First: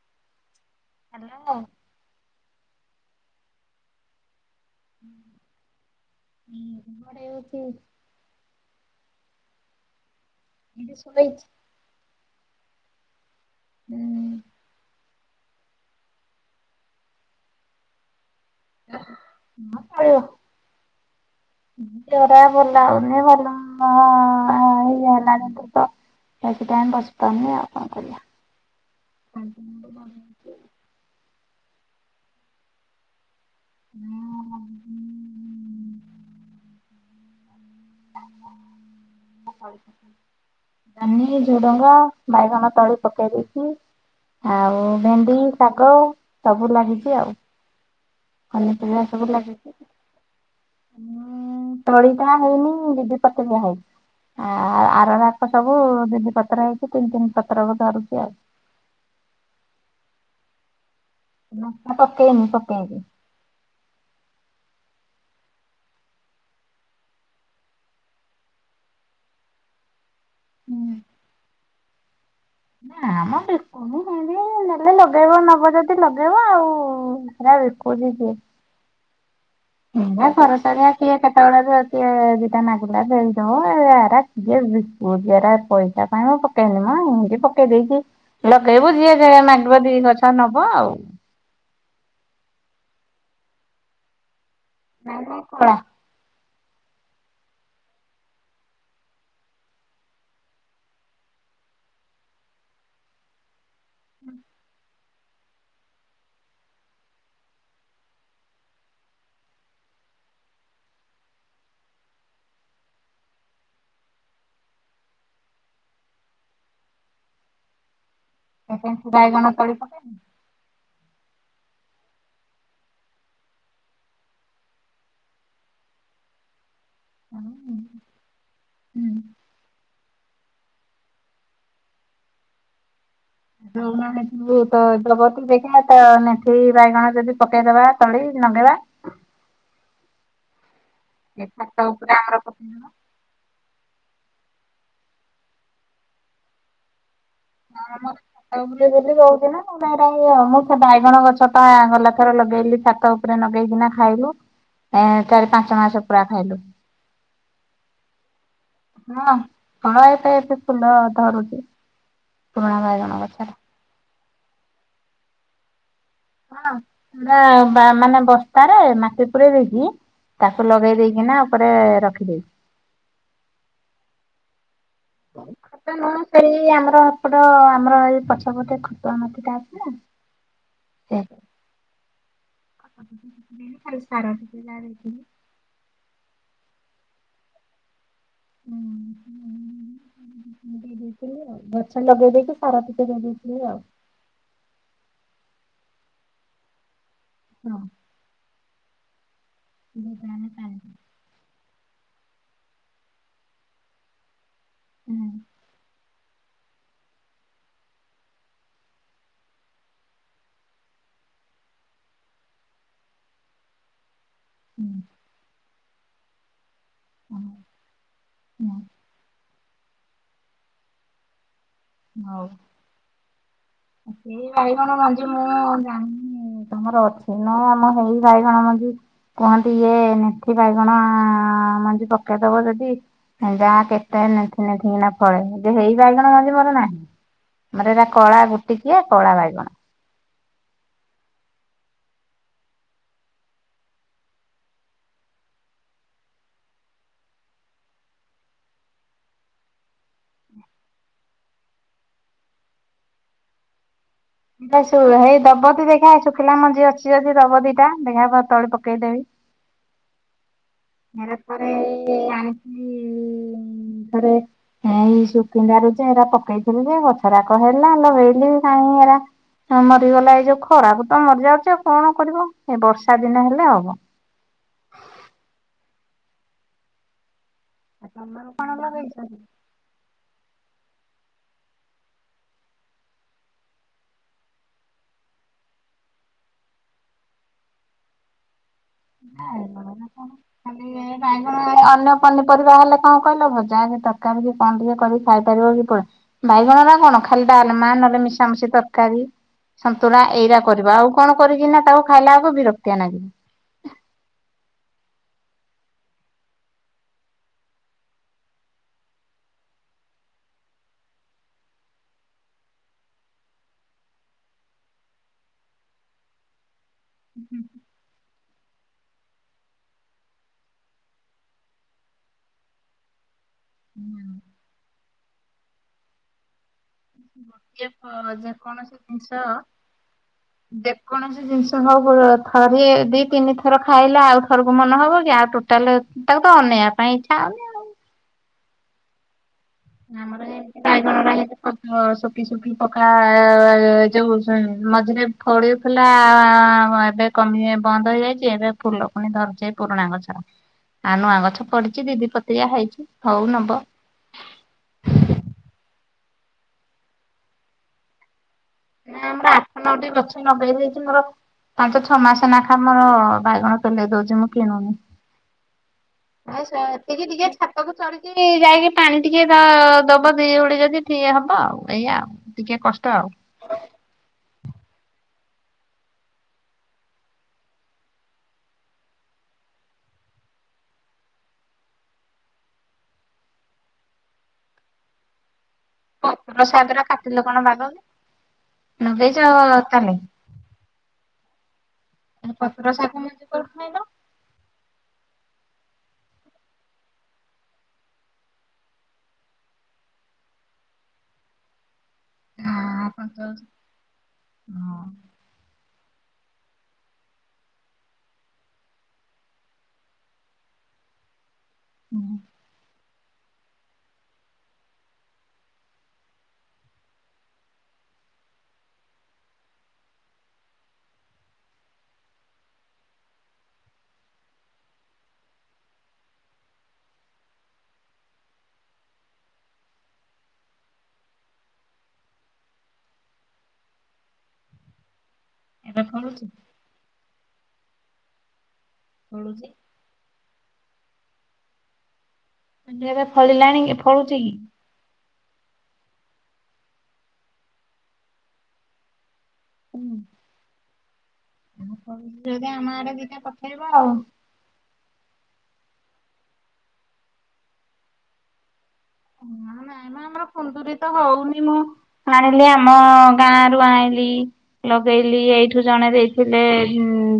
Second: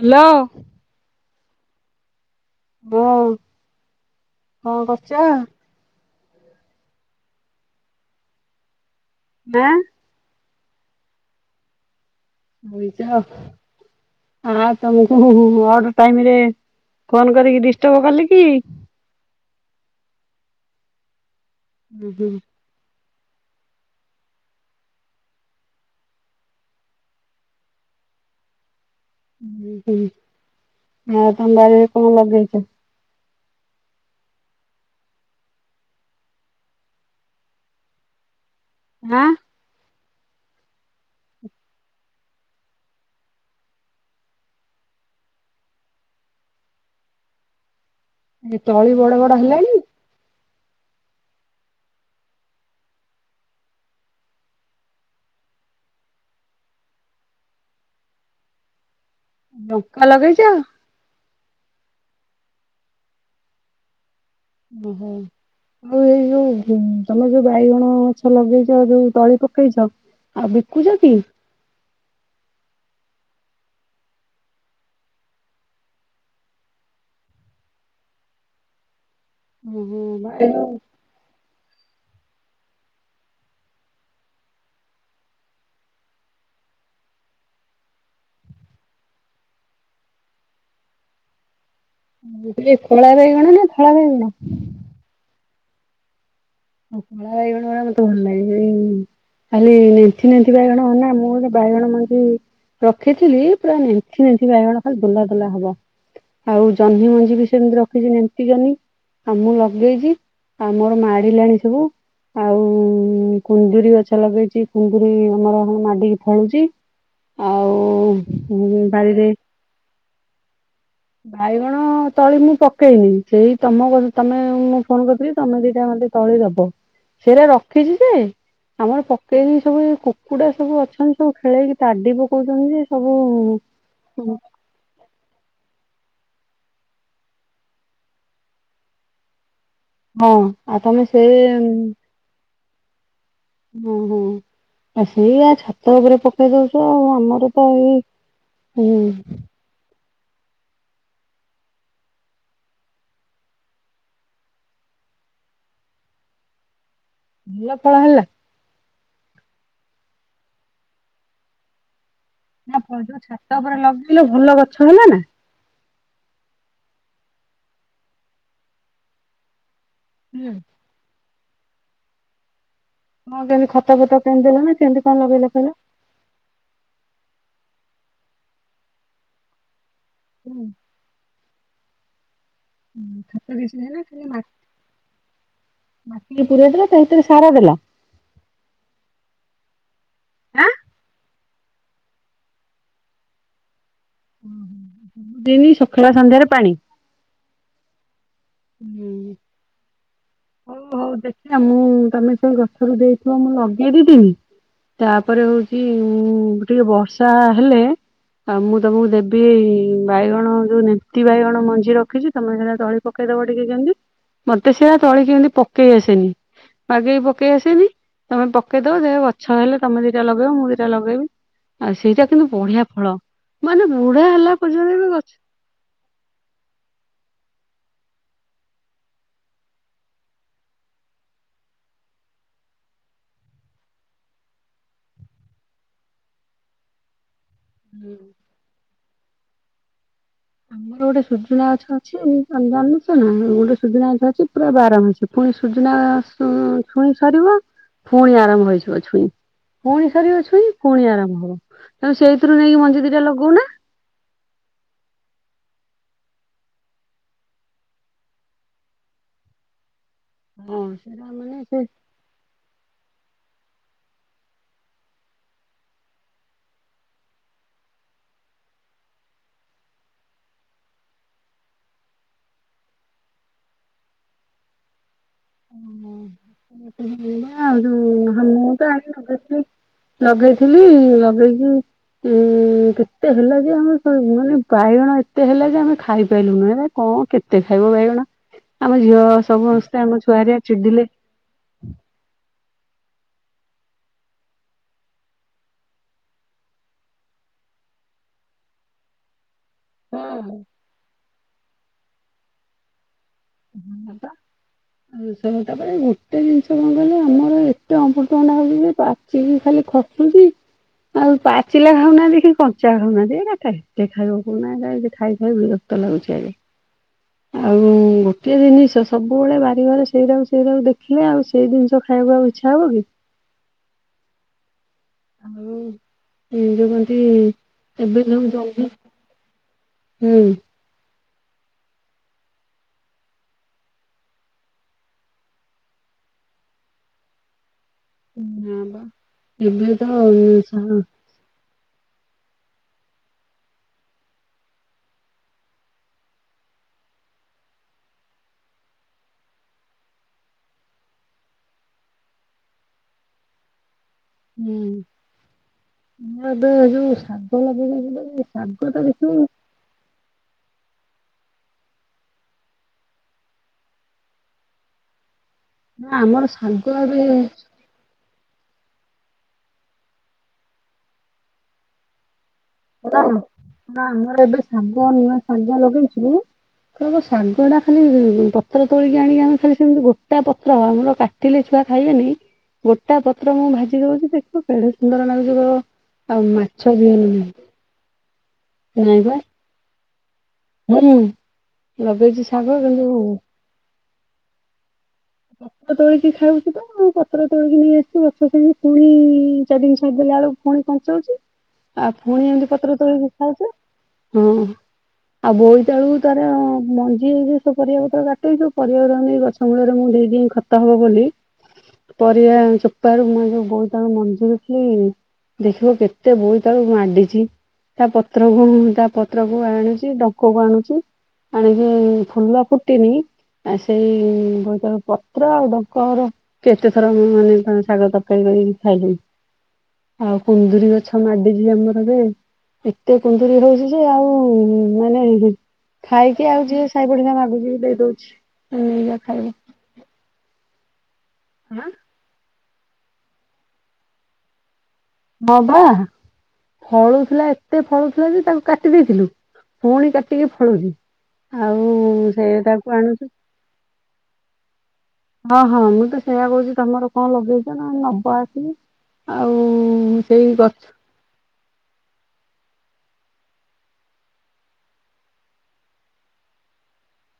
Hello. Hello. ହୁଁ କଣ କରୁଛ? ହୁଁ ଗଡେଇହଉଛି। ଆଁ। ଦିଦି ଶୋଇଛି। ବଇଛ? ହଁ ତମ ଓହୋ ହୋ ଅଡ୍ ଟାଇମରେ ଫୋନ କରିକି ଡିଷ୍ଟର୍ବ କଲି କି? ହୁଁ [inaudible] ହୁଁ ଖୋଲାହଉନି [unintelligible] ବେସି ଟାଇମ୍ ବସି ପାରୁନି, ଆଉ କଣ କରିବା। ହୁଁ ହୁଁ, ଆଉ ତମ ବାରିରେ କଣ ଲଗେଇଛ? ହୁଁ। ହାଁ? ଜହ୍ନି, ଝୁଡଙ୍ଗ, ବାଇଗଣ ତଳି ପକେଇ ଦେଇଛି। ଆଉ ଭେଣ୍ଡି ଶାଗ ସବୁ ଲାଗିଛି ଆଉ। ଏ ତଳି ବଡ ବଡ ହେଲାଣି। ହୁଁ ତଳି ଟା ହେଇନି ଦି ଦି ପତିରିଆ ହେଇଛି। ଆ ଆରମାସ ସବୁ ଦି ପତ୍ର ହେଇଛି ତିନି ତିନି ପତର ଧରୁଛି ଆଉ। ଲଙ୍କା ଲଗେଇଛ। ଲଙ୍କା ପକେଇନି ପକେଇବି। [unintelligible] ହଉ। ଆଉ ଏଇ ଯଉ ତମେ ଯଉ ବାଇଗଣ ଗଛ ଲଗେଇଛ ଯଉ ତଳି ପକେଇଛ ଆଉ ବିକୁଚ ହୁଁ। କି? ନା ମ ବିକୁ ସବୁ ଖାନ୍ତି ନେଲେ ଲଗେଇବ ନବ ଯଦି ଲଗେଇବ ଆଉ ହେଗୁରା ବିକୁଚି କିଏ? ଓହୋ ହେରା ଖରାଚାରିଆ ବାଇଗଣ କିଏ କେତେବେଳେ ଦିଟା ମାଗିଲା ହେଇଦେବ ହେରା କିଏ ବିକୁଚି ଏରା ପଇସା କାଇ ମୁଁ ପକେଇନି ମ ଏମତି ପକେଇ ଦେଇଛି ଲଗେଇବୁ ଯିଏ ଯାହା ମାଗିବ ଦି ଗଛ ନବ ଆଉ। କଳା ବାଇଗଣ ନା ଧଳା ବାଇଗଣ? ନା ନା କଳା। କଳା ବାଇଗଣ ରା ମୋତେ ଭଲ ଲାଗେ। ଖାଲି ନେଥି ନେଥି ବାଇଗଣ ମାନେ ମୁଁ ଗୋଟେ ବାଇଗଣ ମଞ୍ଜି ରଖିଥିଲି ପୁରା ନେନ୍ଥି ନେନ୍ଥି ବାଇଗଣ ଖାଲି ଦୁଲା ଦଲା ହବ। ଆଉ ଜହ୍ନି ମଞ୍ଜି ବି ସେମିତି ରଖିଛି ନେନ୍ଥି ଜହ୍ନି। ଆଉ ମୁଁ ଲଗେଇଛି ଆମର ମାଡିଲାଣି ସବୁ ଆଉ କୁନ୍ଦୁରି ଗଛ ଲଗେଇଛି କୁନ୍ଦୁରି ଆମର ମାଡିକି ଫଳୁଛି। ଆଉ ଆଉ କଣ ବାରିରେ ବାଇଗଣ ତଳି ପକେଇଲ? ବାଇଗଣ ତଳି ମୁଁ ପକେଇନି ସେଇ ତମ ତମେ ମୁଁ ଫୋନ୍ କରିଥିଲି ତମେ ଦିଟା ମୋତେ ତଳି ଦବ ସେରା ରଖିଛି ଯେ ଆମର ହୁଁ। ପକେଇକି ସବୁ ଏ କୁକୁଡ଼ା ସବୁ ଅଛନ୍ତି ସବୁ ଖେଳେଇକି ତାଡ଼ି ପକଉଛନ୍ତି ଯେ ସବୁ [unintelligible] ତ ହେବ ଯଦି ଦେଖିବା ତ ନେଥି ବାଇଗଣ ଯଦି ପକେଇଦବା ତଳି ନଗେଇବା। ହଁ ଆଉ ତମେ ସେ ଏ ଛାତ ଉପରେ ଆମର ପକେଇବା। ହୁଁ ହୁଁ ଆ ସେଆ ଛାତ ଉପରେ ପକେଇ ଦଉଛ ଆଉ ଆମର ତ ହଁ ଏଇ ଆମର ଛାତ ଉପରେ ହୁଁ ବୋଲି ରହୁଚି ନା। ମୁଁ ସେ ବାଇଗଣ ଗଛ ତ ଗଲା ଥର ଲଗେଇଲି ଛାତ ଉପରେ ଲଗେଇକିନା ଖାଇଲୁ ଏ ଚାରି ପାଞ୍ଚ ମାସ ପୁରା ଖାଇଲୁ। ଭଲ ଫଳ ହେଲା। ହଁ ହଁ ଏବେ ଏବେ ଫୁଲ ଧରୁଛି। ପୁରୁଣା ନା ବାଇଗଣ ଯଉ ଗଛରେ ଛାତ ଉପରେ ଲଗେଇଲୁ ଭଲ ଗଛ ହେଲା ନା। ହଁ ପୁରା ବା ମାନେ ବସ୍ତାରେ ମାଟି ପୁରେଇ ଦେଇକି ତାକୁ ଲଗେଇ ଦେଇକି ନା ଉପରେ ରଖିଦେଇଛି। ହଁ କେମିତି ଖତ ଫତ କେମିତି ଦେଲ ନା କେମିତି କଣ ଲଗେଇଲ କହିଲ? ମୁଁ ସେଇ ଆମର ଏପଟ ଆମର ଏଇ ପଛ ପଟେ ଖତୁଆ ମାଟିଟା ଅଛି ନା ହୁଁ। ଛାତ କିଛି ହେଲା [unintelligible] ମାଟି ଟିକେ ପୁରେଇ ଦେଲେ ତା ଭିତରେ ସାର ଦେଲା। ହୁଁ ହୁଁ। ଦେଇ ଦେଇଥିଲି ଆଉ ଗଛ ଲଗେଇ ଦେଇକି ସାର ଟିକେ ଦେଇ ଦେଇଥିଲେ ଆଉ। ଦିନି ସୁଖାଳ ସନ୍ଧ୍ୟାରେ ପାଣି? ହଁ। ହୁଁ। ବଉ ପାନ ହଉ ହଉ ଦେଖିବା ମୁଁ ତମେ ସେଇ ଗଛରୁ ଦେଇଥିବ ମୁଁ ଲଗେଇ ଦେଇଥିବି ତାପରେ ହଉଛି ଚି ଟିକେ ବର୍ଷା ହେଲେ ଆଉ ମୁଁ ତୁମକୁ ଦେବି ବାଇଗଣ ଯୋଉ ନି ବାଣୀ ତି ବାଇଗଣ ମଞ୍ଜି ରଖିଛି ତମେ ସେଇଟା [unintelligible] ପକେଇଦବ ଟିକେ ଜେମଟି। ମତେ ସେଇଆ ତଳି କେମିତି ପକେଇ ଆସେନି ବାଗେଇକି ପକେଇ ହଁ। ଆସେନି। ତମେ ପକେଇଦବ ଯାହା ଗଛ ହେଲେ ତମେ ଦିଟା ଲଗେଇବ ମୁଁ ଦିଟା ଲଗେଇବି। ଆଉ ସେଇଟା କିନ୍ତୁ ବଢ଼ିଆ ଫଳ। ମାନେ ବୁଢା କି ହେଲା ପର୍ଯ୍ୟନ୍ତ ବାଇଗଣ ବି ମଞ୍ଜି ଗଛ ମୁଁ ଜାଣିନି? ତମର ଅଛି ନା ଆମ ହେଇ ବାଇଗଣ ମଞ୍ଜି କୁହନ୍ତି ଯେ ନେଥି ବାଇଗଣ ମଞ୍ଜି ପକେଇଦବ ଯଦି ଯା କେତେ ନେଥି ନେଥି କିନା ଫଳେ ଯେ ହେଇ ବାଇଗଣ ମଞ୍ଜି ମୋର ନାହିଁ। ମୋର ଏରା କଳା ଗୋଟିକିଆ କଳା ବାଇଗଣ। ଆମର ଗୋଟେ ସୁଜୁନା ଗଛ ଅଛି ଜାଣିଛନା ଆମର ଗୋଟେ ସୁଜୁନା ଗଛ ଅଛି ପୁରା ବାରମାସି। ପୁଣି ସୁୂଜୁନା ଛୁ ଛୁଇଁ ସରିବ ପୁଣି ଆରମ୍ଭ ହେଇଯିବ ଛୁଇଁ। ପୁଣି ସରିବ ଛୁଇ ପୁଣି ଆରମ୍ଭ ହବ ତମେ ସେଇଥିରୁ ନେଇକି ମଞ୍ଜି ଦିଟା ଲଗଉନା। ଦେଖା ଶୁ ହେଇ ଦବତି ଦେଖା ଶୁଖିଲା ମଞ୍ଜି ଅଛି ଯଦି ଦବଦୀଟା ଦେଖିବା ଭ ତଳି ପକେଇଦେବି। ହୁଁ। ଏରେଥରେ ଆଣିଥିଲି ଇ ଇ ଥରେ ମୁଁ ଏଇ ସୁକିନ୍ଦାରୁ ଯେ ଏରା ପକେଇଥିଲି ଯେ ଗଛରାକ ହେଲା ଲଗେଇଲି କାଇଁ ହେରା ହ ମରିଗଲା ଏଇ ଯୋଉ ଖରାପ ତ ମରିଯାଉଛି ଆଉ କଣ କରିବ ଏଇ ବର୍ଷା ଦିନ ହେଲେ ହବ। ତମର କଣ ଲଗେଇଛ? କି? [unintelligible] ଲଗେଇଥିଲି ଲଗେଇକି ଉଁ ଉଁ କେତେ ହେଲା ଯେ ଆମେ ମାନେ ବାଇଗଣ ଏତେ ହେଲା ଯେ ଆମେ ଖାଇପାଈଲୁନି ଏରା। କଣ କେତେ ଖାଇବ ବାଇଗଣ ଆମ ଝିଅ ବାଇଗଣ ସମସ୍ତେ [unintelligible] [unintelligible] ଚିଡିଲେ ବାଇଗଣ ଅନ୍ୟ ପନିପରିବା ହେଲେ କଣ କହିଲ ଭଜା ହବ ତରକାରୀ କି କଣ ଟିକେ କରିକି ଖାଇ ପାରିବ କି ତୋ ବାଇଗଣ ରା କଣ ଖାଲି ଡାଲମା ନହେଲେ ମିଶାମିଶି ତରକାରୀ। ସନ୍ତୁଳା ଏଇରା କରିବା ଆଉ କଣ କରିକିନା ତାକୁ ଖାଇଲା ବେଳକୁ ବିରକ୍ତିଆ ନାଗିବ। ହୁଁ ପା। [inaudible] [unintelligible] ତାପରେ ଏତେ ଜିନିଷ କଣ କହିଲ ଆମର ଏତେ ଅମୃତଭଣ୍ଡା ହଉଛି ଯେ ପା ଚିକୀ ଖାଲି ଖଶୁଛି। ଆଉ ପାଚିଲା ଖାଉନାହାନ୍ତି କି କଞ୍ଚା ଖାଉନାହାନ୍ତି ଏରା କେତେ ଖାଇବ କୋଉନାହାନ୍ତି ଖାଇ ଖାଇ ବିର କ୍ତ ଲାଗୁଛି ଆଗେ ଆଉ ଗୋଟିଏ ଜିନିଷ ସବୁବେଳେ ବାରି ଘର ସେଇରାକୁ ସେଇରାକୁ ଦେଖିଲେ ଆଉ ସେଇ ଜିନିଷ ଖାଇବାକୁ ଇଚ୍ଛା ହବ କି? ହୁଁ। ଆଉ ଯେମିତି ଯେକୋ ଯେ କୌଣସି ଜିନିଷ। ହୁଁ। ଯେକୌଣସି ଜିନିଷ ହଉଁ ବରଂ ଥରିଏ ଦି ତିନି ଥର ଖାଇଲେ ଆଉ ଥରକୁ ମନ ହବ କି ଆଉ ଟୋଟାଲେ ତାକୁ ତ ଅନେଇବା ପାଇଁ ଇଚ୍ଛା ହଉନି ଆଉ। ହଁବା [unintelligible] ଅଧିକ ସୋଫି ସୋଫି ପକ [inaudible] ଯୋଉ ସେ ମଝିରେ ଫଳେ ଥିଲା ଆ ଏବେ କମି ବନ୍ଦ ହେଇଯାଇଛି ଏବେ ଫୁଲ ପୁଣି ଧରିଛି ଏଇ ପୁରୁଣା ଗଛରେ। ଆଉ ନୂଆ ଗଛ ପଡିଚି ଦିଦି ପତ୍ରିଆ ହେଇଛି ହଉ ନବ। ହୁଁ ଏବେ ଯୋଉ ସାଗ ଲଗେଇବା [inaudible] ଶାଗ ଟା ଦେଖିବୁ ନଟି ଗଛ ନଗେଇ ଦେଇଛି ମୋର ପାଞ୍ଚ ଛଅ ମାସ ନେଖା ମୋର ବାଇଗଣ ପେଲେଇ ଦଉଛି ମୁଁ କିଣୁନି। ନା ଆମର ଭାଇ ଶାଗ ଏବେ ସେତିକିି ଟିକେ ଠାକ ସବୁ ଛାଡିକି ଯାଇକି ପାଣି ଟିକେ ଦ ଦବ ଦି ଓଳି ଯଦି ଟିଏ ହବ ଆଉ ଏଇଆ ଆଉ। ଟିକେ କଷ୍ଟ ନା ଆଉ। ଆମର ଏବେ ଶାଗ ନୂଆ ଶାଗ ଲଗେଇଛି କଇବୁ ଶାଗ ଟା ଖାଲି ପତ୍ର ତୋଳିକି ଆଣିକି ଆମେ ଖାଲି ସେମିତି ଗୋଟା ପତ୍ର ଆମର କା କଟିଲେ ଛୁଆ ଖାଇବେନି ଗୋଟା ପତ୍ର ମୁଁ ଭାଜି ଦଉଛି ଦେଖିବ ବେଢେ ସୁନ୍ଦର ଲାଗୁଛି କଇବ ପତ୍ର ସାଗରା କାଟିଲେ କଣ ବାବ କି ନାଇଁ ବା ନଗେଇଚ ତାନେ। ହୁଁ ଲଗେଇଛି ସାଙ୍ଗ ପତ୍ର କିନ୍ତୁ ଶାଗ ମଞ୍ଜି କୋଉଠୁ ଆଣିଲ? ପତ୍ର ତୋଳିକି ଖାଉଛି ତ ମୁ ପତ୍ର ତୋଳିକି ନେଇ ଆସିି ଗଛ ସାଙ୍ଗେ ପୁଣି ଚାରିଦିନ ଛାଡି ଦେଲା ବେଳୁକୁ ପୁଣି କଞ୍ଚଉଛି ଆଉ ପୁଣି ଏମିତି ପତ୍ର ତୋଳିକି ଖାଉଚୁ। ହଁ ଆଉ ବୋଇତାଳୁ ତାର ମଞ୍ଜି ହେଇଯା ପରିବାକୁ ତ କାଟେଇ ସେ ପରିବା ଗଛ ମୂଳରେ ମୁଁ ଦେଇ କିଁ ଖତ ହବ ବୋଲି ହୁଁ ପରିବା ଚୋପ୍ ପାରୁ ମୁଁ ଯୋଉ ବୋଇତାଳୁ ମଞ୍ଜିହେଇକି ଦେଖିବ କେତେ ବୋଇ ତାଳୁ ମାଣ୍ଡିଚି। ତା ପତ୍ରକୁ ତା ପତ୍ର କୁ ଆଣୁଚି ଡଙ୍କ କୁ ଆଣୁଚି ଆଣିକି ଫୁଲ ଫୁଟିନି ଆ ସେଇ ବୋଇତାଳୁ ପ ତ୍ର ଆଉ ଡଙ୍କଅର କେତେ ଥର ମାନେ ଶାଗ ତରକାରୀ କରିକି ଖାଇଲୁଣି। ଆଉ କୁନ୍ଦୁରି ଗଛ ମାଡିଚି ଆମର ଜେ ଏତେ କୁନ୍ଦୁରି ହୋଉଚି ଯେ ଆଉ ମାନେ ଏବେ ଫଳୁଛି ଖାଇକି ଆଉ ଯିଏ ସାଇ ପଡିସା ମାଗୁଚି ଦେଇ ଦୋଉଚି ହୁଁ। [unintelligible] ଆଁ। ମୁଁ କନି ଏବେ ଫଳିଲାଣି ଫଳୁଚି କି। ହବା ଫଳୁ ଥିଲା ଏତେ ଫଳୁଥିଲା ଯେ ତାକୁ କାଟି ଦେଇଥିଲୁ ପୁଣି ହୁଁ। କାଟିକି ଫଳୁଚି ଆଉ ସେ ତାକୁ ଆଣୁଚୁ। ହେବ। ହଁ ହଁ ମୁଁ ତ ସେଇୟା କୋଉଚି ତମର କଣ ଲଗେଇଛ ନା ନବ ଆସିକି। ଆଉ ହଁ ନାଇଁ ମ ଆମର ସେଇ ଗଛ କୁନ୍ଦୁୁରୀ ତ ହଉନି ମ। ଆଣିଲି ଆମ ଗାଁ ରୁ ଆଇଁଲି। ଲଗେଇଲି ଏଇଠୁ ଜଣେ ଦେଇଥିଲେ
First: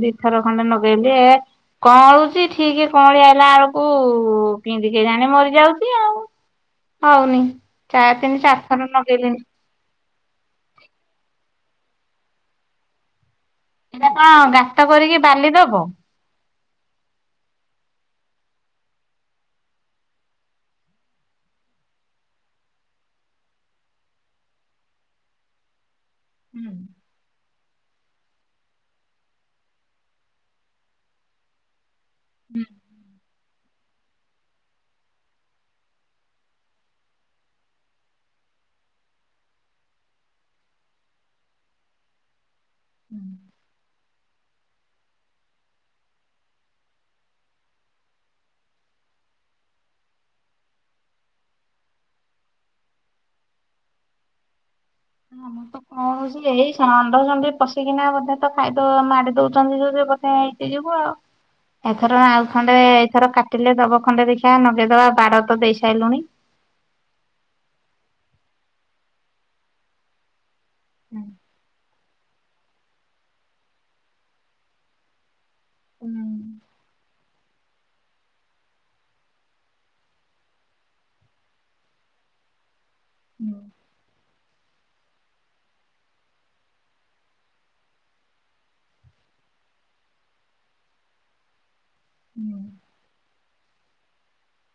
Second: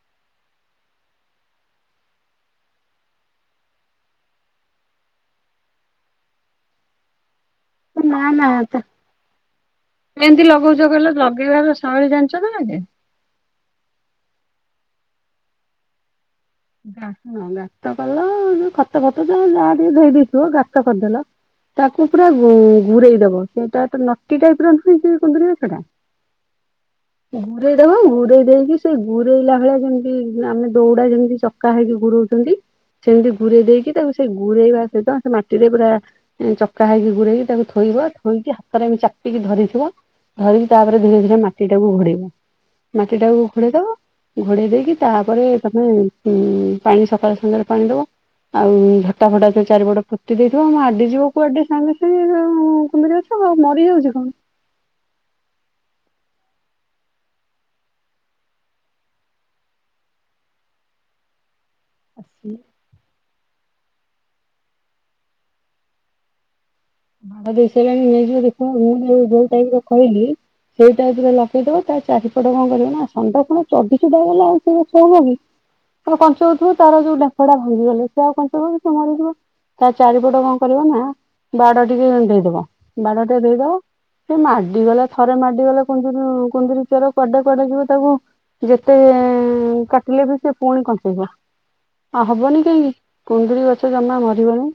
ଦିଥର ଖଣ୍ଡେ ଲଗେଇଲି ଏ କଅଁଳୁଛି ଠିକି କଅଁଳି ଆଇଲା ଆଳକୁ କିନ୍ତି କେଜାଣି ମରିଯାଉଚି ଆଉ। ହଉନି। ଚା ନା ତିନି ନା ତ ଚାରିଥର ଲଗେଇଲିଣି କେନ୍ତି ଲଗଉଚ କଇଲ ଲଗେଇବାର ଶୈଳୀ ଜାଣିଚ ନା [unintelligible] ଏଇଟା କଣ ଗାତ କରିକି ବାଲି ଦବ। [unintelligible] ଗାତ କଲ ଯୋ ଖତ ଫତ ଯୋ ଯାହା ଟିକେ ଧେ ଦେଇଥିବ ଗାତ କରିଦେଲ ତାକୁ ପୁରା ଗୁରେଇ ଦବ। ସେଟା ତ ନଟି ଟାଇପ ର ନୁହଁ କୁନ୍ଦୁରି ଗଛଟା। ହୁଁ ଗୁରେଇଦବ ଗୁରେଇ ଦେଇକି ସେ ଗୁରେଇଲା ଭଳିଆ ଯେମିତି ଆମେ ଦୌଡା ଯେମିତି- କାହିଙ୍କି ଗୁଡ଼ଉ ଛନ୍ତି। ସେମିତି ଘୁରେଇ ଦେଇକି ତାକୁ ସେ ଗୁଡେଇବା ସହିତ ସେ ମାଟିରେ ପୁରା- ଚକା ହେଇକି ଗୁଡେଇକି ତାକୁ ଥୋଇବ ଥୋଇକି ହାତରେ ଏମିତି ଚାପିକି ଧରିଥିବ। ଧରିକି ତାପରେ ଧୀରେ ଧୀରେ ମାଟିଟାକୁ ଘୋଡେଇବ। ମାଟିଟାକୁ ଘୋଡେଇ ଦବ। ଘୋଡେଇ ଦେଇକି ତାପରେ ତମେ- ହୁଁ ପାଣି ସକାଳେ ସଞ୍ଜରେ ପାଣି ଦବ। ଆଉ ଝଟା ଫଟା ସେ ଚାରିପଟ ଫୋତି ଦେଇଥିବ ଆମ ଆଡି ଯିବ କୁଆଡେ ସାଙ୍ଗେ ସାଙ୍ଗେ ଆ କୁନ୍ଦୁରି ଗଛ। ହଁ ହଁ ମରିଯାଉଛି କଣ? ହଁ ମୁଁ ତ - ହଁ ସେ ଏଇ ଷଣ୍ଢ ସଣ୍ଢି ପଶିକିନା ବୋଧେ ତ ଖାଇଦ ମାଡି ଦଉଛନ୍ତି ଯୋଉ ବଧେ ହେଇକି ଯିବୁ ଆଉ। [inaudible] ଏଥର ଆଉ ଆସି ଖଣ୍ଡେ ଏଥର କାଟିଲେ ଦବ ଖଣ୍ଡେ ଦେଖିବା ଆ ନଗେଇଦବା ବାଡ ତ ଦେଇ ସାରିଲୁଣି। ବା ଦେ ସେ ନେଇଯିବ ଦେଖ ମୁଁ ଯୋଉ ଟାଇପରେ କହିଲି ସେଇ ହୁଁ ଟାଇପରେ ଲ- ସେଇଦବ ତା ଚାରିପଟ କଣ କରିବ ନା ଣ୍ଡା କଣ ଚଢିଚା ଗଲା ଆଉ ସେ ହବ କି? ପ୍ର ପଞ୍ଚ ଉଥରୁ ତାରା ଯୋଉଟା। ଗଛଟା ଭଙ୍ଗିବନି [unintelligible] ତା ଚାରିପଟେ କଣ କରିବ ନା- ବାଡ ଟିକେ ଦେଇଦବା। ବାଡ ଟେ ହୁଁ ଦେଇଦବା - ସେ ମାଡିଗଲେ ଥରେ ମାଡିଗଲେ କୁନ୍ଦୁରୁ କୁନ୍ଦୁରି ଚେର କୁଆଡେ କୁଆଡେ ଯିବ ତାକୁ- ଯେତେ କାଟିଲେ ବି ସେ ପୁଣି କଞ୍ଚେଇବ। ଆଉ ହୁଁ ହବନି କାହିଁକି କୁଣ୍ଡୁଳି ଗଛ ଜମା ମରିବନି।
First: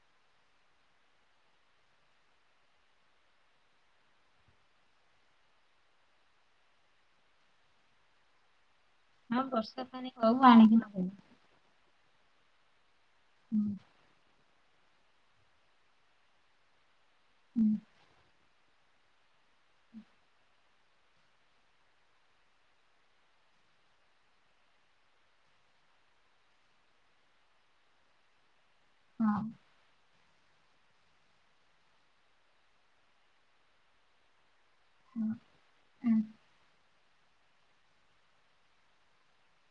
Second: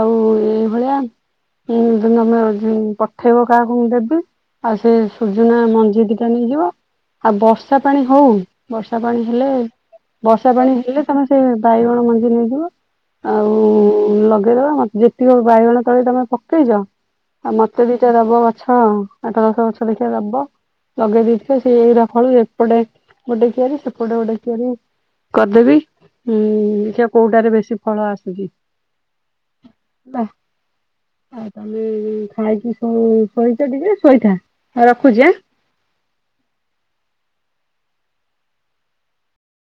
ଆଉ ଏ- ଭଳିଆ। ଉଁ ନହେଲେ ପଠେଇବ କାହାକୁ ମୁଁ ଦେବି। ଆଉ ସେ ସୂଜୁନା ମଞ୍ଜି ଦୁଇଟା ନେଇଯିବ। ଆଉ ବର୍ଷା ପାଣି ହଉ। ବର୍ଷା ପାଣି ହଁ ହେଲେ, ବର୍ଷା ପାଣି ହଉ ବର୍ଷା ପାଣି ଆଣିକି ହେଲେ ନଗେଇବା। ତମେ ସେ ବାଇଗଣ ମଞ୍ଜି ନେଇଯିବ। ଆଉ ହୁଁ ଲଗେଇଦବା ମୋତେ ଯେତିକି ବାଇଗଣ ତୋଳି ତମେ ପକେଇଛ ଆଉ ହଁ। ମୋତେ ବି- ଦବ ଗଛ ଆଉ। ଆଠ ଦଶ ଗଛ ଦେଖିବା ଦବ। ଲଗେଇ ଦେଇେଇଥିବ ସେଏ ଏଇଟା ଫଳୁ ଏପଟେ ଗୋଟେ କିଆରି ସେପଟେ ଗୋଟେ କିଆରି। କରିଦେବି ଉଁ ଦେଖା କୋଉଟାରେ ବେଶୀ ଫଳ ଆସୁଛି। ହଁ। ହେ ଆଉ ତମେ ଖାଇକି ଶୋଇଛ ଟିକେ ଶୋଇଥା। ରଖୁଛି ହେଁ। ହଁ।